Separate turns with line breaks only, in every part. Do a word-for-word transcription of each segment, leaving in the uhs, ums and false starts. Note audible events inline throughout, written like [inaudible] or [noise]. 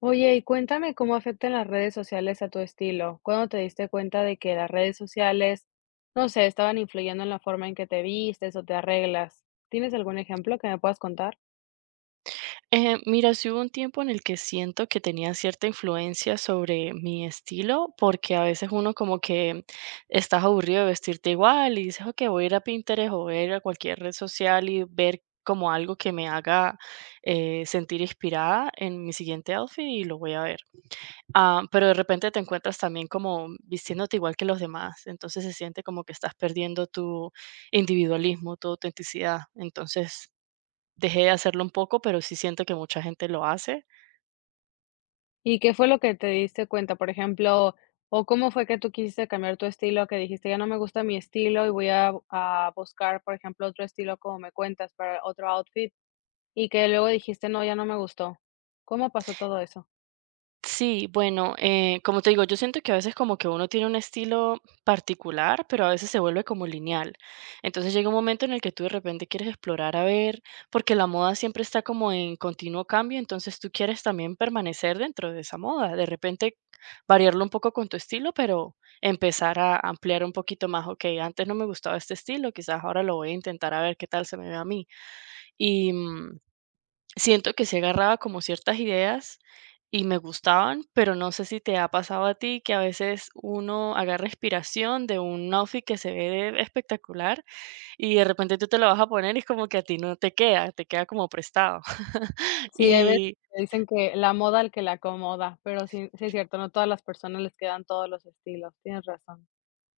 Oye, y cuéntame cómo afectan las redes sociales a tu estilo. ¿Cuándo te diste cuenta de que las redes sociales, no sé, estaban influyendo en la forma en que te vistes o te arreglas? ¿Tienes algún ejemplo que me puedas contar?
Eh, mira, sí hubo un tiempo en el que siento que tenía cierta influencia sobre mi estilo, porque a veces uno como que estás aburrido de vestirte igual y dices, ok, voy a ir a Pinterest o voy a ir a cualquier red social y ver como algo que me haga eh, sentir inspirada en mi siguiente outfit y lo voy a ver. Ah, pero de repente te encuentras también como vistiéndote igual que los demás, entonces se siente como que estás perdiendo tu individualismo, tu autenticidad. Entonces dejé de hacerlo un poco, pero sí siento que mucha gente lo hace.
¿Y qué fue lo que te diste cuenta, por ejemplo, o cómo fue que tú quisiste cambiar tu estilo, que dijiste, ya no me gusta mi estilo y voy a, a buscar, por ejemplo, otro estilo como me cuentas para otro outfit y que luego dijiste, no, ya no me gustó? ¿Cómo pasó todo eso?
Sí, bueno, eh, como te digo, yo siento que a veces como que uno tiene un estilo particular, pero a veces se vuelve como lineal. Entonces llega un momento en el que tú de repente quieres explorar a ver, porque la moda siempre está como en continuo cambio, entonces tú quieres también permanecer dentro de esa moda, de repente variarlo un poco con tu estilo, pero empezar a ampliar un poquito más, ok, antes no me gustaba este estilo, quizás ahora lo voy a intentar a ver qué tal se me ve a mí. Y, mm, Siento que se agarraba como ciertas ideas y me gustaban, pero no sé si te ha pasado a ti que a veces uno agarra inspiración de un outfit que se ve espectacular y de repente tú te lo vas a poner y es como que a ti no te queda, te queda como prestado. [laughs]
Sí, hay veces
Y
que dicen que la moda al que le acomoda, pero sí sí es cierto, no todas las personas les quedan todos los estilos, tienes razón.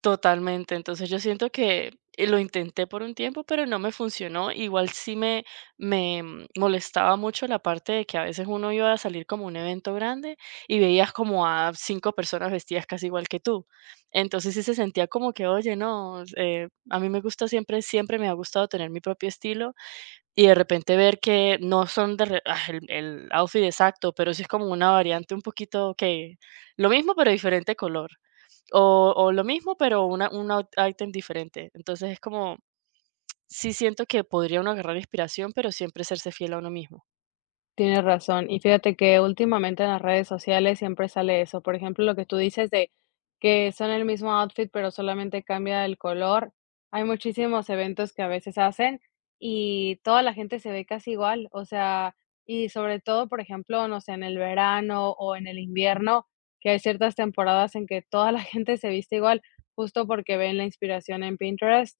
totalmente. Entonces, yo siento que eh, lo intenté por un tiempo, pero no me funcionó. Igual sí me, me mm, molestaba mucho la parte de que a veces uno iba a salir como a un evento grande y veías como a cinco personas vestidas casi igual que tú. Entonces sí se sentía como que, oye, no, eh, a mí me gusta siempre, siempre me ha gustado tener mi propio estilo y de repente ver que no son de re- ah, el, el outfit exacto, pero sí es como una variante un poquito, que lo mismo pero diferente color. O o lo mismo, pero una un out ítem diferente. Entonces, es como, sí siento que podría uno agarrar inspiración, pero siempre serse fiel a uno mismo.
Tienes razón. Y fíjate que últimamente en las redes sociales siempre sale eso. Por ejemplo, lo que tú dices de que son el mismo outfit, pero solamente cambia el color. Hay muchísimos eventos que a veces hacen y toda la gente se ve casi igual. O sea, y sobre todo, por ejemplo, no sé, en el verano o en el invierno, que hay ciertas temporadas en que toda la [laughs] gente se viste igual, justo porque ven la inspiración en Pinterest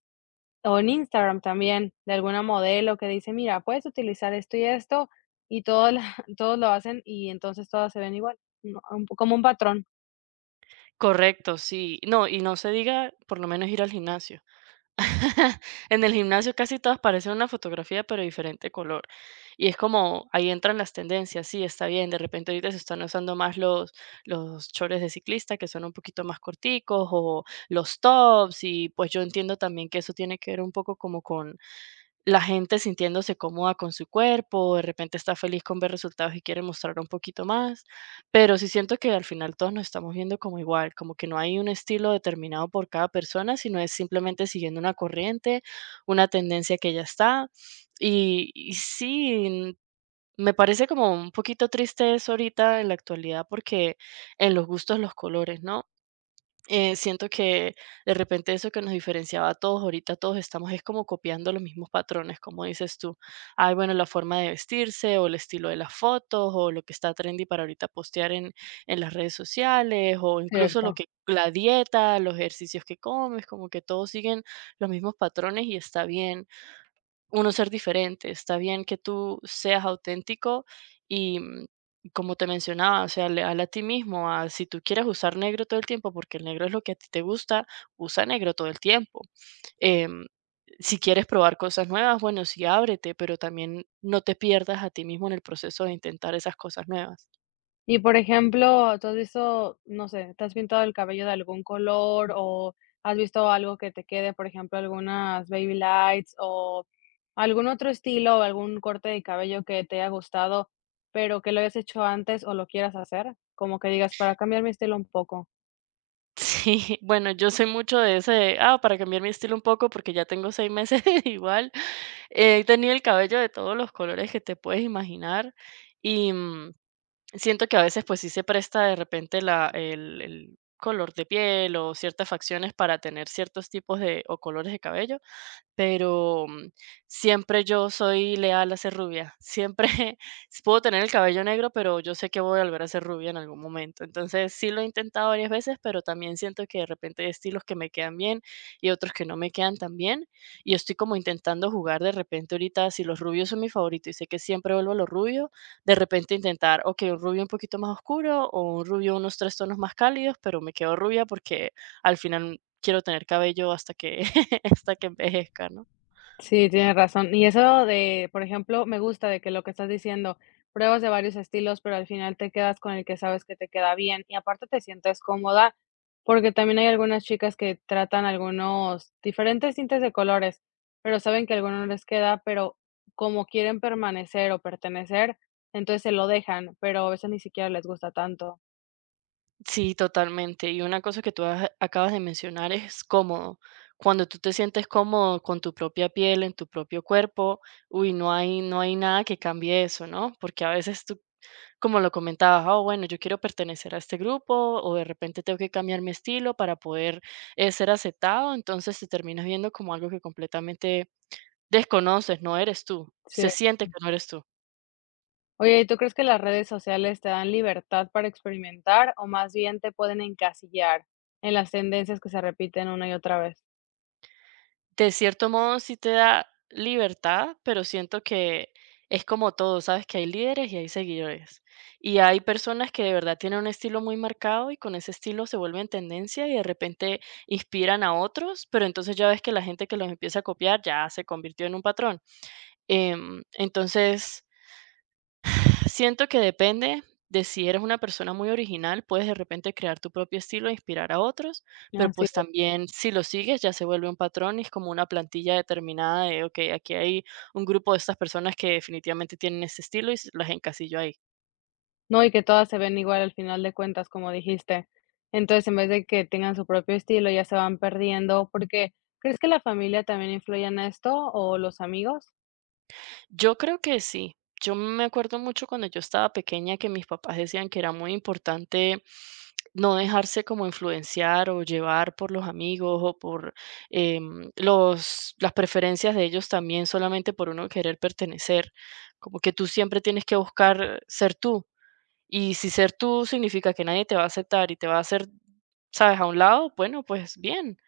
o en Instagram también, de alguna modelo que dice: "Mira, puedes utilizar esto y esto", y todos la [laughs] todos lo hacen, y entonces todas se ven igual, no, un po- como un patrón.
Correcto, sí. No, y no se diga, por lo menos ir al gimnasio. [laughs] En el gimnasio casi todas parecen una fotografía, pero diferente color. Y es como, ahí entran las tendencias. Sí, está bien, de repente ahorita se están usando más los los chores de ciclista, que son un poquito más corticos, o los tops, y pues yo entiendo también que eso tiene que ver un poco como con la gente sintiéndose cómoda con su cuerpo, de repente está feliz con ver resultados y quiere mostrar un poquito más, pero sí siento que al final todos nos estamos viendo como igual, como que no hay un estilo determinado por cada persona, sino es simplemente siguiendo una corriente, una tendencia que ya está. Y, y sí, me parece como un poquito triste eso ahorita en la actualidad porque en los gustos los colores, ¿no? Eh, siento que de repente eso que nos diferenciaba a todos, ahorita todos estamos es como copiando los mismos patrones, como dices tú. Ay, bueno, la forma de vestirse o el estilo de las fotos o lo que está trendy para ahorita postear en, en las redes sociales o incluso lo
Cierto.
que la dieta, los ejercicios que comes, como que todos siguen los mismos patrones y está bien uno ser diferente. Está bien que tú seas auténtico y mm, como te mencionaba, o sea, leal a ti mismo, a si tú quieres usar negro todo el tiempo, porque el negro es lo que a ti te gusta, usa negro todo el tiempo. Em, si quieres probar cosas nuevas, bueno, sí, ábrete, pero también no te pierdas a ti mismo en el proceso de intentar esas cosas nuevas.
Y, por ejemplo, ¿tú has visto, no sé, te has pintado el cabello de algún color o has visto algo que te quede, por ejemplo, algunas baby lights o algún otro estilo o algún corte de cabello que te haya gustado, pero que lo hayas hecho antes o lo quieras hacer? Como que digas: "Para cambiar mi estilo un poco".
Sí, [laughs] bueno, yo soy mucho de ese de, ah, para cambiar mi estilo un poco, porque ya tengo seis meses [laughs] igual, he tenido el cabello de todos los colores que te puedes imaginar y, mm, siento que a veces, pues, sí se presta de repente la el el color de piel o ciertas facciones para tener ciertos tipos de o colores de cabello pero mm, siempre yo soy leal a ser rubia. Siempre [laughs] puedo tener el cabello negro, pero yo sé que voy a volver a ser rubia en algún momento. Entonces sí lo he intentado varias veces, pero también siento que de repente hay estilos que me quedan bien y otros que no me quedan tan bien. Y estoy como intentando jugar de repente ahorita, si los rubios son mi favorito y sé que siempre vuelvo a los rubios, de repente intentar, ok, un rubio un poquito más oscuro o un rubio unos tres tonos más cálidos, pero me quedo rubia porque al final quiero tener cabello hasta que [laughs] hasta que envejezca, ¿no?
Sí, tienes razón. Y eso de, por ejemplo, me gusta de que lo que estás diciendo, pruebas de varios estilos, pero al final te quedas con el que sabes que te queda bien y aparte te sientes cómoda, porque también hay algunas chicas que tratan algunos diferentes tintes de colores, pero saben que alguno no les queda, pero como quieren permanecer o pertenecer, entonces se lo dejan, pero a veces ni siquiera les gusta tanto.
Sí, totalmente. Y una cosa que tú a- acabas de mencionar es cómodo. Cuando tú te sientes cómodo con tu propia piel, en tu propio cuerpo, uy, no hay, no hay nada que cambie eso, ¿no? Porque a veces tú, como lo comentabas, oh, bueno, yo quiero pertenecer a este grupo o de repente tengo que cambiar mi estilo para poder eh, ser aceptado, entonces te terminas viendo como algo que completamente desconoces, no eres tú, se
Sí.
siente que no eres tú.
Oye, ¿y tú crees que las redes sociales te dan libertad para experimentar o más bien te pueden encasillar en las tendencias que se repiten una y otra vez?
De cierto modo sí te da libertad, pero siento que es como todo, sabes que hay líderes y hay seguidores. Y hay personas que de verdad tienen un estilo muy marcado y con ese estilo se vuelven tendencia y de repente inspiran a otros, pero entonces ya ves que la gente que los empieza a copiar ya se convirtió en un patrón. Em, entonces, Siento que depende de si eres una persona muy original, puedes de repente crear tu propio estilo e inspirar a otros, pero
Así
pues
es.
también si lo sigues ya se vuelve un patrón y es como una plantilla determinada de, ok, aquí hay un grupo de estas personas que definitivamente tienen ese estilo y s- las encasillo ahí.
No, y que todas se ven igual al final de cuentas, como dijiste. Entonces, en vez de que tengan su propio estilo, ya se van perdiendo, porque ¿crees que la familia también influye en esto o los amigos?
Yo creo que sí. Yo me acuerdo mucho cuando yo estaba pequeña que mis papás decían que era muy importante no dejarse como influenciar o llevar por los amigos o por em, los, las preferencias de ellos también solamente por uno querer pertenecer. Como que tú siempre tienes que buscar ser tú. Y si ser tú significa que nadie te va a aceptar y te va a hacer, sabes, a un lado, bueno, pues bien,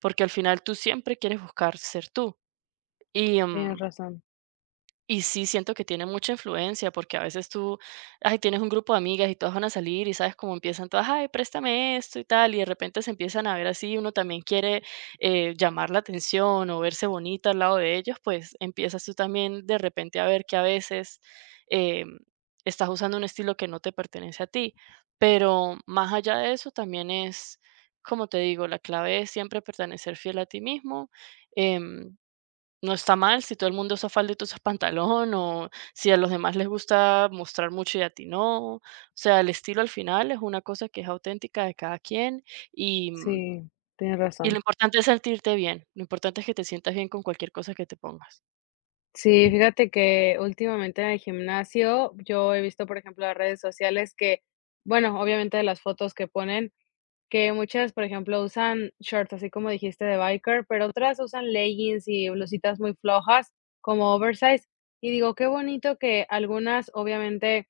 porque al final tú siempre quieres buscar ser tú. Y,
Tienes
em,
razón.
y sí siento que tiene mucha influencia, porque a veces tú, ay, tienes un grupo de amigas y todas van a salir y sabes cómo empiezan todas, ay, préstame esto y tal, y de repente se empiezan a ver así, uno también quiere eh, llamar la atención o verse bonita al lado de ellos, pues empiezas tú también de repente a ver que a veces eh, estás usando un estilo que no te pertenece a ti. Pero más allá de eso, también es, como te digo, la clave es siempre pertenecer fiel a ti mismo. em, no está mal si todo el mundo usa falda y tú usas pantalón, o si a los demás les gusta mostrar mucho y a ti no. O sea, el estilo al final es una cosa que es auténtica de cada quien y, mm,
Sí, tienes
y lo
razón.
importante es sentirte bien. Lo importante es que te sientas bien con cualquier cosa que te pongas.
Sí, fíjate que últimamente en el gimnasio yo he visto, por ejemplo, las redes sociales que, bueno, obviamente de las fotos que ponen, que muchas, por ejemplo, usan shorts, así como dijiste, de biker, pero otras usan leggings y blusitas muy flojas, como oversize. Y digo, qué bonito que algunas, obviamente,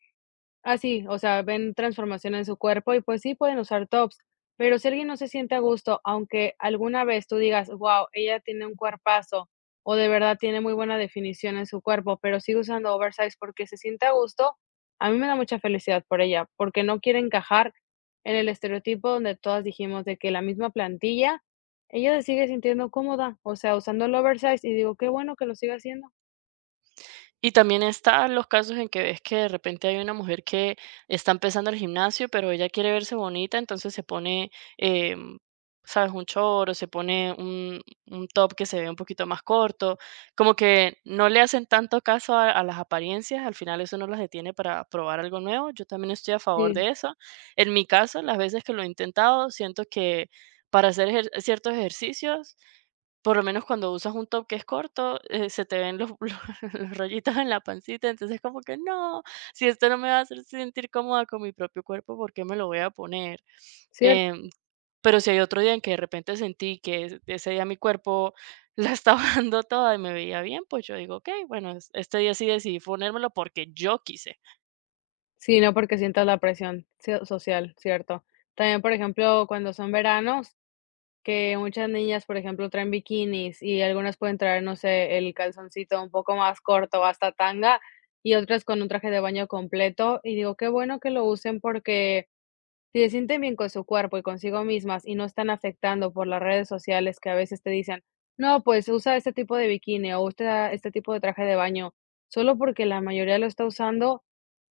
ah, sí, o sea, ven transformación en su cuerpo y pues sí pueden usar tops, pero si alguien no se siente a gusto, aunque alguna vez tú digas, wow, ella tiene un cuerpazo o de verdad tiene muy buena definición en su cuerpo, pero sigue usando oversize porque se siente a gusto, a mí me da mucha felicidad por ella, porque no quiere encajar en el estereotipo donde todas dijimos de que la misma plantilla, ella se sigue sintiendo cómoda, o sea, usando el oversize y digo, qué bueno que lo siga haciendo.
Y también están los casos en que ves que de repente hay una mujer que está empezando el gimnasio, pero ella quiere verse bonita, entonces se pone, em, ¿sabes? Un short o se pone un, un top que se ve un poquito más corto. Como que no le hacen tanto caso a, a las apariencias, al final eso no las detiene para probar algo nuevo. Yo también estoy a favor
Sí,
de eso. En mi caso, las veces que lo he intentado, siento que para hacer ejer- ciertos ejercicios por lo menos cuando usas un top que es corto, eh, se te ven los [laughs] los rollitos en la pancita, entonces como que: "No, si esto no me va a hacer sentir cómoda con mi propio cuerpo, ¿por qué me lo voy a poner?".
sí,
Em, pero si hay otro día en que de repente sentí que e ese día mi cuerpo la estaba [laughs] dando toda y me veía bien, pues yo digo: "Okey, bueno, es este día sí decidí ponérmelo porque yo quise".
sí, no porque sientas la presión so social, cierto. También, por ejemplo, cuando son veranos, que muchas niñas, por ejemplo, traen bikinis y algunas pueden traer, no sé, el calzoncito un poco más corto, hasta tanga, y otras con un traje de baño completo. Y digo, qué bueno que lo usen porque si se sienten bien con su cuerpo y consigo mismas y no están afectando por las redes sociales que a veces te dicen, no, pues usa este tipo de bikini o usa este tipo de traje de baño, solo porque la mayoría lo está usando,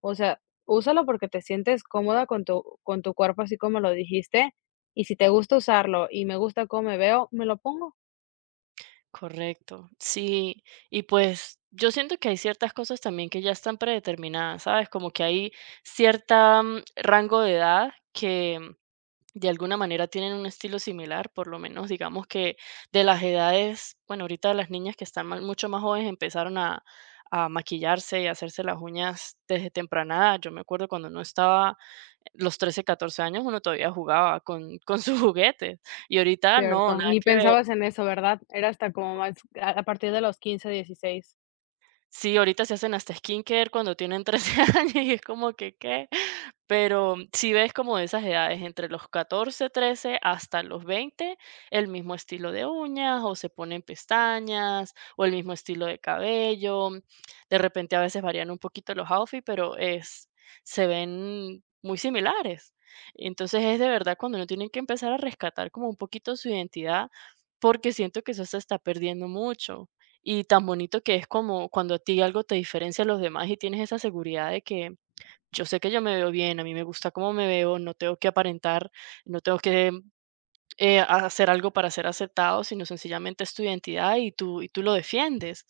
o sea, úsalo porque te sientes cómoda con tu, con tu cuerpo, así como lo dijiste, y si te gusta usarlo y me gusta cómo me veo, me lo pongo.
Correcto, sí, y pues yo siento que hay ciertas cosas también que ya están predeterminadas, ¿sabes? Como que hay cierta mm, rango de edad que mm, de alguna manera tienen un estilo similar, por lo menos digamos que de las edades. Bueno, ahorita las niñas que están ma- mucho más jóvenes empezaron a, a maquillarse y a hacerse las uñas desde temprana edad. Yo me acuerdo cuando uno estaba eh, los trece, catorce años, uno todavía jugaba con, con sus juguetes, y ahorita no,
Cierto,
nada
ni
que ver.
pensabas en eso, ¿verdad? Era hasta como más a a partir de los quince dieciséis.
Sí, ahorita se hacen hasta skincare cuando tienen trece [laughs] años y es como que, ¿qué? Pero si ves como de esas edades, entre los catorce, trece hasta los veinte, el mismo estilo de uñas o se ponen pestañas o el mismo estilo de cabello. De repente a veces varían un poquito los outfits, pero es, se ven muy similares. Entonces es de verdad cuando uno tiene que empezar a rescatar como un poquito su identidad, porque siento que eso se está perdiendo mucho. Y tan bonito que es como cuando a ti algo te diferencia a los demás y tienes esa seguridad de que yo sé que yo me veo bien, a mí me gusta cómo me veo, no tengo que aparentar, no tengo que eh, hacer algo para ser aceptado, sino sencillamente es tu identidad y tú, y tú lo defiendes.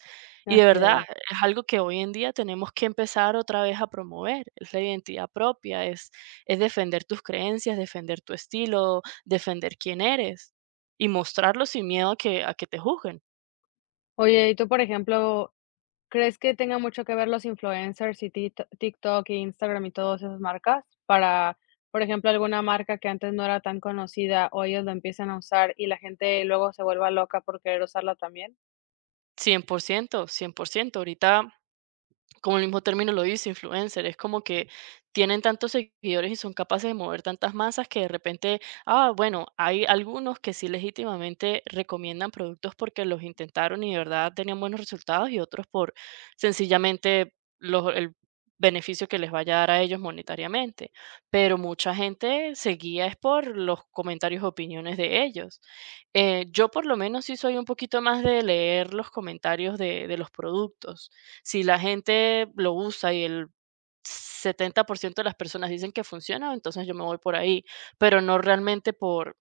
Y de
Así
verdad,
es.
es algo que hoy en día tenemos que empezar otra vez a promover, es la identidad propia, es, es defender tus creencias, defender tu estilo, defender quién eres y mostrarlo sin miedo a que, a que te juzguen.
Oye, y tú, por ejemplo, ¿crees que tenga mucho que ver los influencers y Tik TikTok, e Instagram y todas esas marcas? Para, por ejemplo, alguna marca que antes no era tan conocida, o ellos la empiezan a usar y la gente luego se vuelva loca por querer usarla también.
cien cien por ciento, cien por ciento. Ahorita, como el mismo término lo dice, influencer, es como que tienen tantos seguidores y son capaces de mover tantas masas que de repente, ah, bueno, hay algunos que sí legítimamente recomiendan productos porque los intentaron y de verdad tenían buenos resultados, y otros por sencillamente los, el beneficio que les vaya a dar a ellos monetariamente. Pero mucha gente se guía es por los comentarios, opiniones de ellos. Eh, yo por lo menos sí soy un poquito más de leer los comentarios de de los productos, si la gente lo usa y el setenta por ciento de las personas dicen que funciona, entonces yo me voy por ahí, pero no realmente por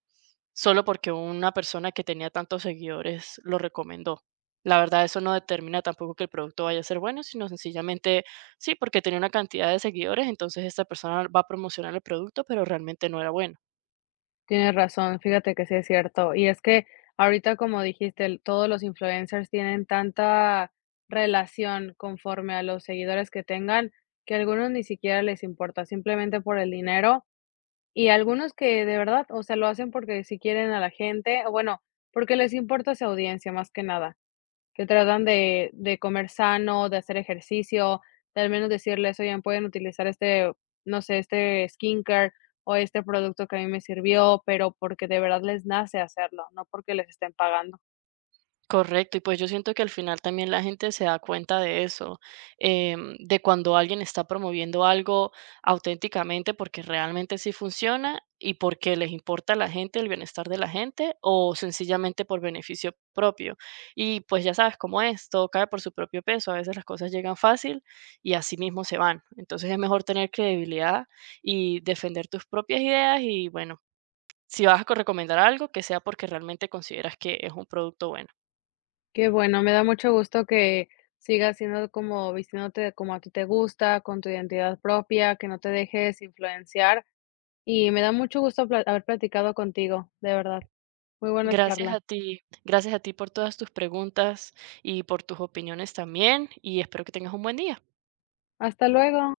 solo porque una persona que tenía tantos seguidores lo recomendó. La verdad, eso no determina tampoco que el producto vaya a ser bueno, sino sencillamente, sí, porque tenía una cantidad de seguidores, entonces esta persona va a promocionar el producto, pero realmente no era bueno.
Tienes razón, fíjate que sí es cierto. Y es que ahorita, como dijiste, el todos los influencers tienen tanta relación conforme a los seguidores que tengan, que a algunos ni siquiera les importa, simplemente por el dinero. Y algunos que de verdad, o sea, lo hacen porque si quieren a la gente, o bueno, porque les importa su audiencia más que nada, que tratan de de comer sano, de hacer ejercicio, de al menos decirles: "Oigan, pueden utilizar este, no sé, este skincare o este producto que a mí me sirvió", pero porque de verdad les nace hacerlo, no porque les estén pagando.
Correcto, y pues yo siento que al final también la gente se da cuenta de eso, em, de cuando alguien está promoviendo algo auténticamente porque realmente sí funciona y porque les importa a la gente, el bienestar de la gente, o sencillamente por beneficio propio. Y pues ya sabes cómo es, todo cae por su propio peso, a veces las cosas llegan fácil y así mismo se van. Entonces es mejor tener credibilidad y defender tus propias ideas y, bueno, si vas a co- recomendar algo, que sea porque realmente consideras que es un producto bueno.
Qué bueno, me da mucho gusto que sigas siendo como vistiéndote como a ti te gusta, con tu identidad propia, que no te dejes influenciar. Y me da mucho gusto pla haber platicado contigo, de verdad. Muy buena
Gracias a
charla.
ti, gracias a ti por todas tus preguntas y por tus opiniones también, y espero que tengas un buen día.
Hasta luego.